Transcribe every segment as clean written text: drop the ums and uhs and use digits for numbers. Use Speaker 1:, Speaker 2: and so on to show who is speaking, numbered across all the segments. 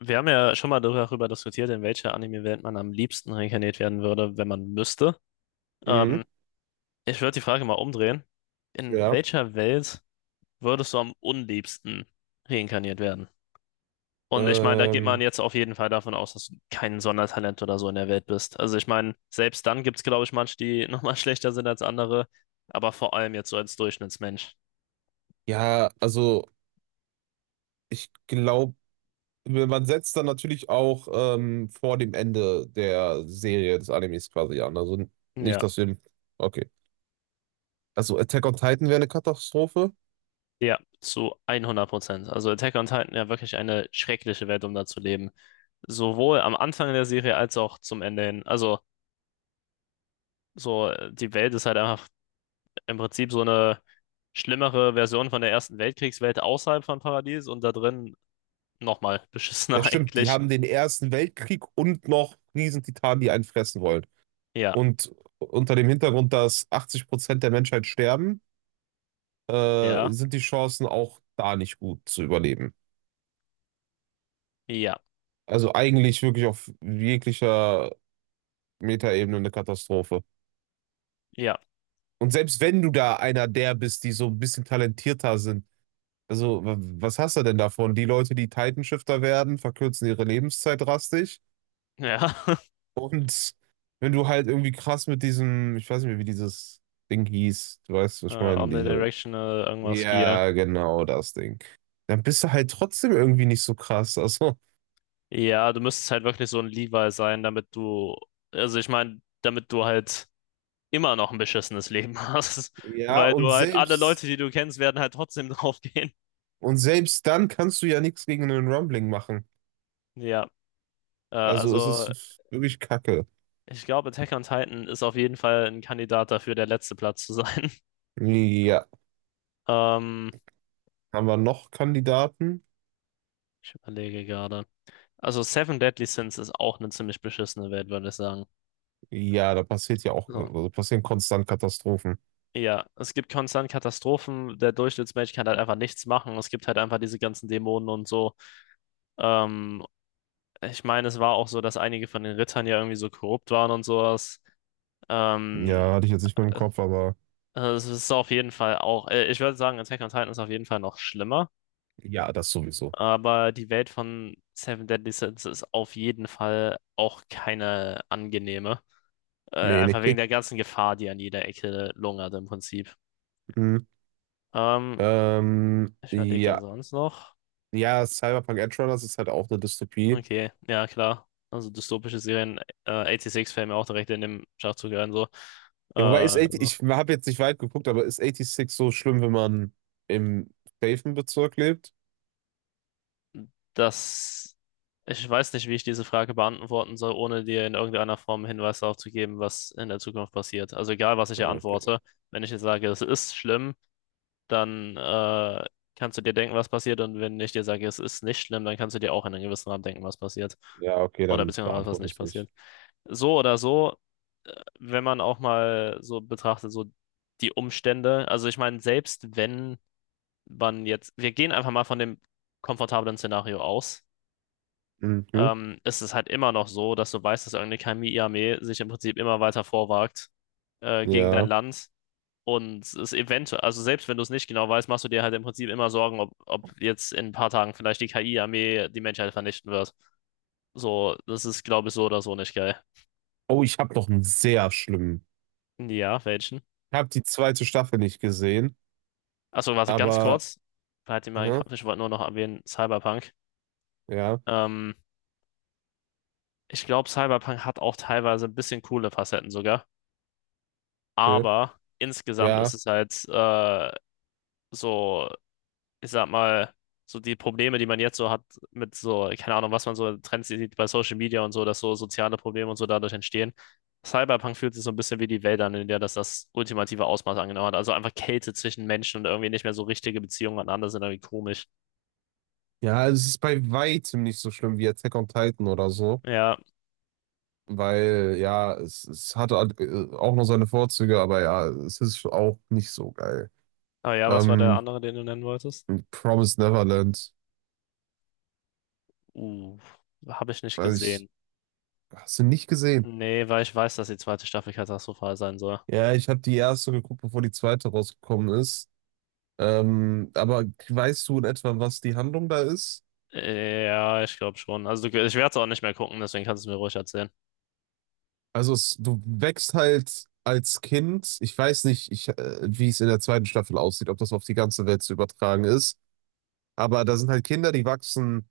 Speaker 1: Wir haben ja schon mal darüber diskutiert, in welcher Anime-Welt man am liebsten reinkarniert werden würde, wenn man müsste.
Speaker 2: Mhm,
Speaker 1: Ähm, Ich würde die Frage mal umdrehen. In
Speaker 2: ja.
Speaker 1: welcher Welt würdest du am unliebsten reinkarniert werden? Und ich meine, da geht man
Speaker 2: Ähm,
Speaker 1: jetzt auf jeden Fall davon aus, dass du kein Sondertalent oder so in der Welt bist. Also ich meine, selbst dann gibt es, glaube ich, manche, die nochmal schlechter sind als andere, aber vor allem jetzt so als Durchschnittsmensch.
Speaker 2: ja, also ich glaube, man setzt dann natürlich auch vor dem Ende der Serie des Animes quasi an. Also nicht,
Speaker 1: Ja.
Speaker 2: dass wir. Okay. Also Attack on Titan wäre eine Katastrophe.
Speaker 1: Ja, zu 100%. Also Attack on Titan ja wirklich eine schreckliche Welt, um da zu leben. Sowohl am Anfang der Serie als auch zum Ende hin. Also so die Welt ist halt einfach im Prinzip so eine schlimmere Version von der Ersten Weltkriegswelt außerhalb von Paradies und da drin nochmal
Speaker 2: Ja,
Speaker 1: beschissener
Speaker 2: stimmt. Die
Speaker 1: eigentlich.
Speaker 2: haben den Ersten Weltkrieg und noch Riesentitanen, die einen fressen wollen.
Speaker 1: Ja,
Speaker 2: Und unter dem Hintergrund, dass 80% der Menschheit sterben,
Speaker 1: ja,
Speaker 2: sind die Chancen auch da nicht gut zu überleben.
Speaker 1: ja,
Speaker 2: Also eigentlich wirklich auf jeglicher Metaebene eine Katastrophe.
Speaker 1: ja,
Speaker 2: Und selbst wenn du da einer der bist, die so ein bisschen talentierter sind, also was hast du denn davon? Die Leute, die Titanshifter werden, verkürzen ihre Lebenszeit drastisch.
Speaker 1: ja.
Speaker 2: Und wenn du halt irgendwie krass mit diesem, ich weiß nicht mehr, wie dieses Ding hieß, du weißt, was ich meine, diese,
Speaker 1: Omnidirectional, irgendwas hier.
Speaker 2: ja, genau das Ding. Dann bist du halt trotzdem irgendwie nicht so krass. Also,
Speaker 1: Ja, du müsstest halt wirklich so ein Levi sein, damit du, also ich meine, damit du halt immer noch ein beschissenes Leben hast,
Speaker 2: ja,
Speaker 1: weil du halt alle Leute, die du kennst, werden halt trotzdem draufgehen.
Speaker 2: und selbst dann kannst du ja nichts gegen einen Rumbling machen.
Speaker 1: Ja,
Speaker 2: Also, es
Speaker 1: also
Speaker 2: ist wirklich Kacke.
Speaker 1: ich glaube, Attack on Titan ist auf jeden Fall ein Kandidat dafür, der letzte Platz zu sein.
Speaker 2: Ja.
Speaker 1: Ähm,
Speaker 2: Haben wir noch Kandidaten?
Speaker 1: Ich überlege gerade. Also Seven Deadly Sins ist auch eine ziemlich beschissene Welt, würde ich sagen.
Speaker 2: Ja, da passiert ja auch,
Speaker 1: So.
Speaker 2: also passieren konstant Katastrophen.
Speaker 1: Ja, es gibt konstant Katastrophen. Der Durchschnittsmensch kann halt einfach nichts machen. Es gibt halt einfach diese ganzen Dämonen und so. Ähm, Ich meine, es war auch so, dass einige von den Rittern ja irgendwie so korrupt waren und sowas. Ähm,
Speaker 2: Ja, hatte ich jetzt nicht mehr im Kopf, aber
Speaker 1: Es ist auf jeden Fall auch, ich würde sagen, Attack on Titan ist auf jeden Fall noch schlimmer,
Speaker 2: ja, das sowieso.
Speaker 1: aber die Welt von Seven Deadly Sins ist auf jeden Fall auch keine angenehme.
Speaker 2: Nee, nee.
Speaker 1: Einfach wegen der ganzen Gefahr, die an jeder Ecke lungert im Prinzip.
Speaker 2: Hm.
Speaker 1: Ähm,
Speaker 2: Ähm,
Speaker 1: Ich überlege ja
Speaker 2: ja.
Speaker 1: sonst noch.
Speaker 2: Ja, Cyberpunk Edgerunners ist halt auch eine Dystopie.
Speaker 1: Okay, ja klar. Also dystopische Serien, 86 fällt mir auch direkt in dem Schachzug ein, so.
Speaker 2: Ja, wobei ist 80,
Speaker 1: So.
Speaker 2: ich habe jetzt nicht weit geguckt, aber ist 86 so schlimm, wenn man im safen Bezirk lebt?
Speaker 1: Das, Ich weiß nicht, wie ich diese Frage beantworten soll, ohne dir in irgendeiner Form Hinweis darauf zu geben, was in der Zukunft passiert. Also egal, was ich hier
Speaker 2: Okay.
Speaker 1: antworte, wenn ich jetzt sage, es ist schlimm, dann kannst du dir denken, was passiert. Und wenn ich dir sage, es ist nicht schlimm, dann kannst du dir auch in einem gewissen Rahmen denken, was passiert.
Speaker 2: Ja, okay,
Speaker 1: Oder
Speaker 2: dann
Speaker 1: beziehungsweise was
Speaker 2: beantworte
Speaker 1: nicht
Speaker 2: es
Speaker 1: passiert.
Speaker 2: nicht.
Speaker 1: So oder so, äh, wenn man auch mal so betrachtet, so die Umstände. Also ich meine, selbst wenn man jetzt, wir gehen einfach mal von dem komfortablen Szenario aus,
Speaker 2: Mhm.
Speaker 1: ist es halt immer noch so, dass du weißt, dass irgendeine Kami-Armee sich im Prinzip immer weiter vorwagt gegen dein
Speaker 2: Ja.
Speaker 1: Land. Und es eventuell, also selbst wenn du es nicht genau weißt, machst du dir halt im Prinzip immer Sorgen, ob, ob jetzt in ein paar Tagen vielleicht die KI-Armee die Menschheit vernichten wird. So, das ist, glaube ich, so oder so nicht geil.
Speaker 2: Oh, ich habe noch einen sehr schlimmen.
Speaker 1: Ja, welchen?
Speaker 2: Ich habe die zweite Staffel nicht gesehen,
Speaker 1: Achso, warte, ganz
Speaker 2: aber.
Speaker 1: kurz. Halt dir mal im
Speaker 2: Hä?
Speaker 1: Kopf, ich wollte nur noch erwähnen, Cyberpunk.
Speaker 2: Ja,
Speaker 1: Ähm, Ich glaube, Cyberpunk hat auch teilweise ein bisschen coole Facetten sogar.
Speaker 2: okay.
Speaker 1: Aber insgesamt
Speaker 2: Ja.
Speaker 1: ist es halt so, ich sag mal, so die Probleme, die man jetzt so hat mit so, keine Ahnung, was man so in Trends sieht bei Social Media und so, dass so soziale Probleme und so dadurch entstehen. Cyberpunk fühlt sich so ein bisschen wie die Welt an, in der das das ultimative Ausmaß angenommen hat. Also einfach Kälte zwischen Menschen und irgendwie nicht mehr so richtige Beziehungen aneinander sind irgendwie komisch.
Speaker 2: Ja, es ist bei weitem nicht so schlimm wie Attack on Titan oder so.
Speaker 1: Ja,
Speaker 2: Weil, ja, es hatte auch noch seine Vorzüge, aber ja, es ist auch nicht so geil.
Speaker 1: aber ja, was war der
Speaker 2: Ähm,
Speaker 1: andere, den du nennen wolltest?
Speaker 2: Promised Neverland.
Speaker 1: Uh, Habe ich nicht
Speaker 2: Weiß
Speaker 1: gesehen.
Speaker 2: ich, hast du nicht gesehen?
Speaker 1: Nee, weil ich weiß, dass die zweite Staffel katastrophal sein soll.
Speaker 2: Ja, ich habe die erste geguckt, bevor die zweite rausgekommen ist. Aber weißt du in etwa, was die Handlung da ist?
Speaker 1: Ja, ich glaube schon. Also ich werde es auch nicht mehr gucken, deswegen kannst du es mir ruhig erzählen.
Speaker 2: Also es, du wächst halt als Kind, ich weiß nicht, ich, wie es in der zweiten Staffel aussieht, ob das auf die ganze Welt zu übertragen ist, aber da sind halt Kinder, die wachsen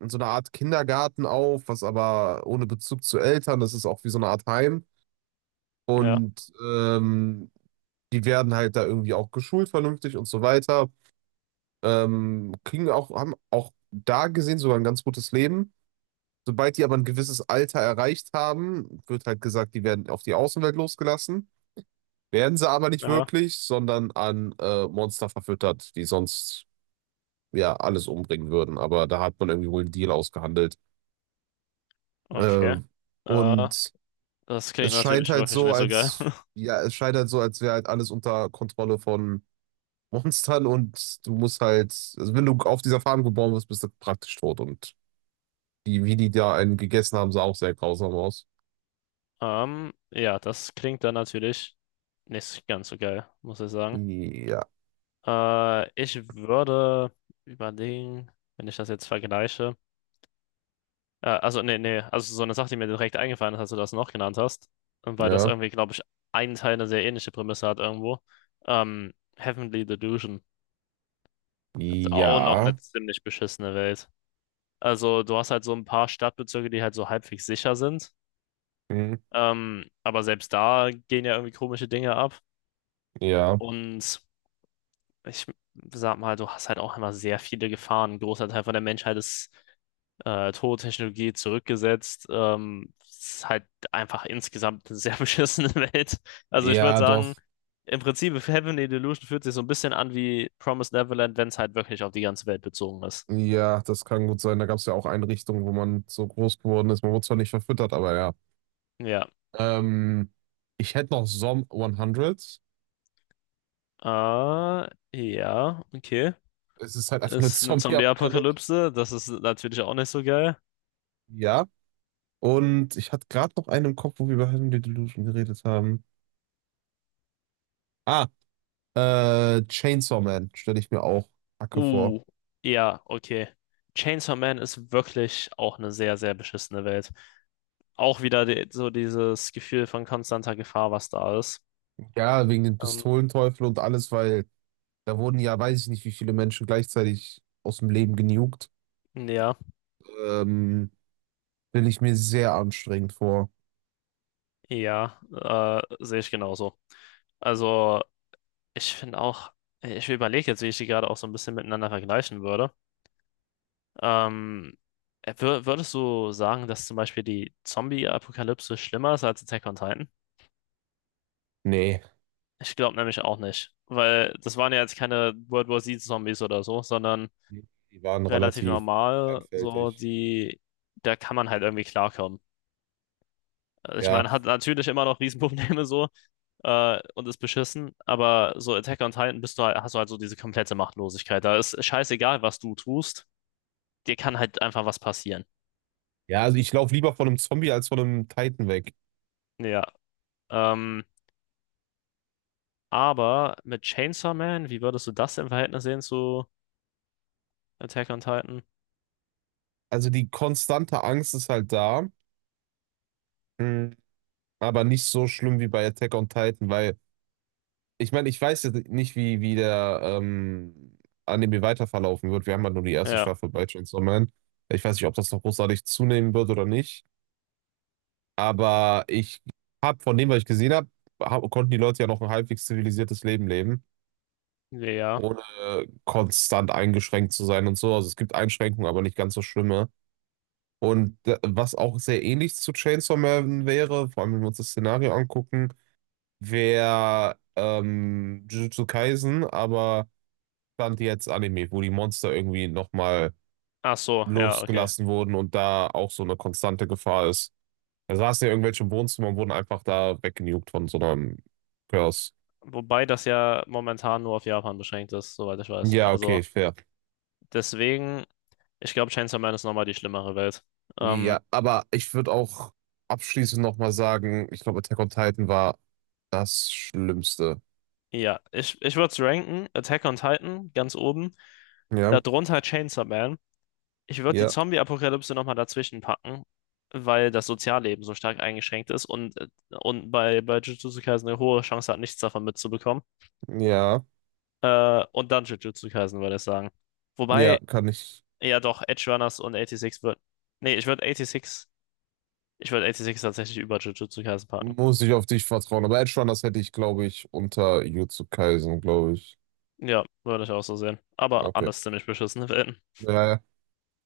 Speaker 2: in so einer Art Kindergarten auf, was aber ohne Bezug zu Eltern, das ist auch wie so eine Art Heim
Speaker 1: Ja,
Speaker 2: und die werden halt da irgendwie auch geschult vernünftig und so weiter, kriegen auch, haben auch da gesehen sogar ein ganz gutes Leben. Sobald die aber ein gewisses Alter erreicht haben, wird halt gesagt, die werden auf die Außenwelt losgelassen. Werden sie aber nicht
Speaker 1: ja.
Speaker 2: wirklich, sondern an Monster verfüttert, die sonst ja alles umbringen würden. Aber da hat man irgendwie wohl einen Deal ausgehandelt. Äh,
Speaker 1: Okay. Äh,
Speaker 2: und
Speaker 1: Das klingt
Speaker 2: es scheint
Speaker 1: natürlich
Speaker 2: halt
Speaker 1: wirklich
Speaker 2: so,
Speaker 1: nicht so geil.
Speaker 2: als ja, es scheint halt so, als wäre halt alles unter Kontrolle von Monstern und du musst halt, also wenn du auf dieser Farm geboren wirst, bist du praktisch tot. Und die, wie die da einen gegessen haben, sah auch sehr grausam aus.
Speaker 1: Ja, das klingt dann natürlich nicht ganz so geil, muss ich sagen.
Speaker 2: Ja,
Speaker 1: Ich würde überlegen, wenn ich das jetzt vergleiche. Also, nee, nee, also so eine Sache, die mir direkt eingefallen ist, als du das noch genannt hast, und weil das
Speaker 2: ja,
Speaker 1: irgendwie, glaube ich, einen Teil eine sehr ähnliche Prämisse hat irgendwo. Heavenly Delusion. Das ist auch noch eine
Speaker 2: ja,
Speaker 1: ziemlich beschissene Welt. Also, du hast halt so ein paar Stadtbezirke, die halt so halbwegs sicher sind.
Speaker 2: hm,
Speaker 1: Aber selbst da gehen ja irgendwie komische Dinge ab.
Speaker 2: ja,
Speaker 1: Und ich sag mal, du hast halt auch immer sehr viele Gefahren. Ein großer Teil von der Menschheit ist tot, Technologie zurückgesetzt. Es ist halt einfach insgesamt eine sehr beschissene Welt. Also ich würde
Speaker 2: ja, doch.
Speaker 1: sagen, im Prinzip, Heavenly Delusion fühlt sich so ein bisschen an wie Promised Neverland, wenn es halt wirklich auf die ganze Welt bezogen ist.
Speaker 2: Ja, das kann gut sein. Da gab es ja auch Einrichtungen, wo man so groß geworden ist. Man wurde zwar nicht verfüttert, aber ja.
Speaker 1: Ja.
Speaker 2: Ähm, ich hätte noch Zom 100.
Speaker 1: Äh, ja, okay.
Speaker 2: Es ist halt einfach eine
Speaker 1: Ist eine
Speaker 2: Zombie-Apokalypse.
Speaker 1: Zombie-Apokalypse, das ist natürlich auch nicht so geil.
Speaker 2: Ja. Und ich hatte gerade noch einen im Kopf, wo wir über Heavenly Delusion geredet haben. Ah, Chainsaw Man stelle ich mir auch Hacke vor.
Speaker 1: Uh, ja, okay. Chainsaw Man ist wirklich auch eine sehr, sehr beschissene Welt. Auch wieder die, so dieses Gefühl von konstanter Gefahr, was da ist.
Speaker 2: Ja, wegen den
Speaker 1: Ähm,
Speaker 2: Pistolenteufel und alles, weil da wurden ja, weiß ich nicht, wie viele Menschen gleichzeitig aus dem Leben genugt.
Speaker 1: ja,
Speaker 2: Ähm, stelle ich mir sehr anstrengend vor.
Speaker 1: ja, sehe ich genauso. Also, ich finde auch, ich überlege jetzt, wie ich die gerade auch so ein bisschen miteinander vergleichen würde. Ähm, Würdest du sagen, dass zum Beispiel die Zombie-Apokalypse schlimmer ist als Attack on Titan?
Speaker 2: Nee.
Speaker 1: Ich glaube nämlich auch nicht, weil das waren ja jetzt keine World War Z-Zombies oder so, sondern
Speaker 2: Die waren
Speaker 1: relativ
Speaker 2: relativ
Speaker 1: normal. So,
Speaker 2: einfältig.
Speaker 1: die, da kann man halt irgendwie klarkommen. Also ich
Speaker 2: Ja,
Speaker 1: meine, hat natürlich immer noch Riesenprobleme so und ist beschissen, aber so Attack on Titan bist du halt, hast du halt so diese komplette Machtlosigkeit. Da ist scheißegal, was du tust, dir kann halt einfach was passieren.
Speaker 2: ja, also ich laufe lieber von einem Zombie als von einem Titan weg.
Speaker 1: Ja, ähm, aber mit Chainsaw Man, wie würdest du das im Verhältnis sehen zu Attack on Titan?
Speaker 2: Also die konstante Angst ist halt da, mm, aber nicht so schlimm wie bei Attack on Titan, weil ich meine, ich weiß jetzt nicht, wie, wie der Anime weiter verlaufen wird. Wir haben halt nur die erste
Speaker 1: Ja,
Speaker 2: Staffel bei Chainsaw Man. Ich weiß nicht, ob das noch großartig zunehmen wird oder nicht, aber ich habe von dem, was ich gesehen habe, hab, konnten die Leute ja noch ein halbwegs zivilisiertes Leben leben
Speaker 1: ja.
Speaker 2: ohne konstant eingeschränkt zu sein und so. Also es gibt Einschränkungen, aber nicht ganz so schlimme. Und was auch sehr ähnlich zu Chainsaw Man wäre, vor allem wenn wir uns das Szenario angucken, wäre Jujutsu Kaisen, aber stand jetzt Anime, wo die Monster irgendwie nochmal
Speaker 1: Ach so, ja, okay.
Speaker 2: losgelassen wurden und da auch so eine konstante Gefahr ist. Da saßen ja irgendwelche im Wohnzimmer und wurden einfach da weggenugt von so einem Curse.
Speaker 1: Wobei das ja momentan nur auf Japan beschränkt ist, soweit ich weiß.
Speaker 2: Ja,
Speaker 1: Also
Speaker 2: okay, fair.
Speaker 1: deswegen. Ich glaube, Chainsaw Man ist nochmal die schlimmere Welt. Ähm,
Speaker 2: Ja, aber ich würde auch abschließend nochmal sagen, ich glaube, Attack on Titan war das Schlimmste.
Speaker 1: ja, ich würde es ranken. Attack on Titan ganz oben.
Speaker 2: Ja,
Speaker 1: Darunter Chainsaw Man. Ich würde die
Speaker 2: ja,
Speaker 1: Zombie-Apokalypse nochmal dazwischen packen, weil das Sozialleben so stark eingeschränkt ist und, bei, Jujutsu Kaisen eine hohe Chance hat, nichts davon mitzubekommen.
Speaker 2: ja,
Speaker 1: Und dann Jujutsu Kaisen würde ich sagen.
Speaker 2: ja,
Speaker 1: Wobei,
Speaker 2: kann ich,
Speaker 1: ja doch, Edge Runners und 86 wird. Nee, ich würde 86. Ich würde 86 tatsächlich über Jujutsu Kaisen packen.
Speaker 2: muss ich auf dich vertrauen. Aber Edge Runners hätte ich, glaube ich, unter Jujutsu Kaisen, glaube ich.
Speaker 1: Ja, würde ich auch so sehen. Aber
Speaker 2: Okay.
Speaker 1: anders ziemlich beschissene Welten.
Speaker 2: Ja, ja.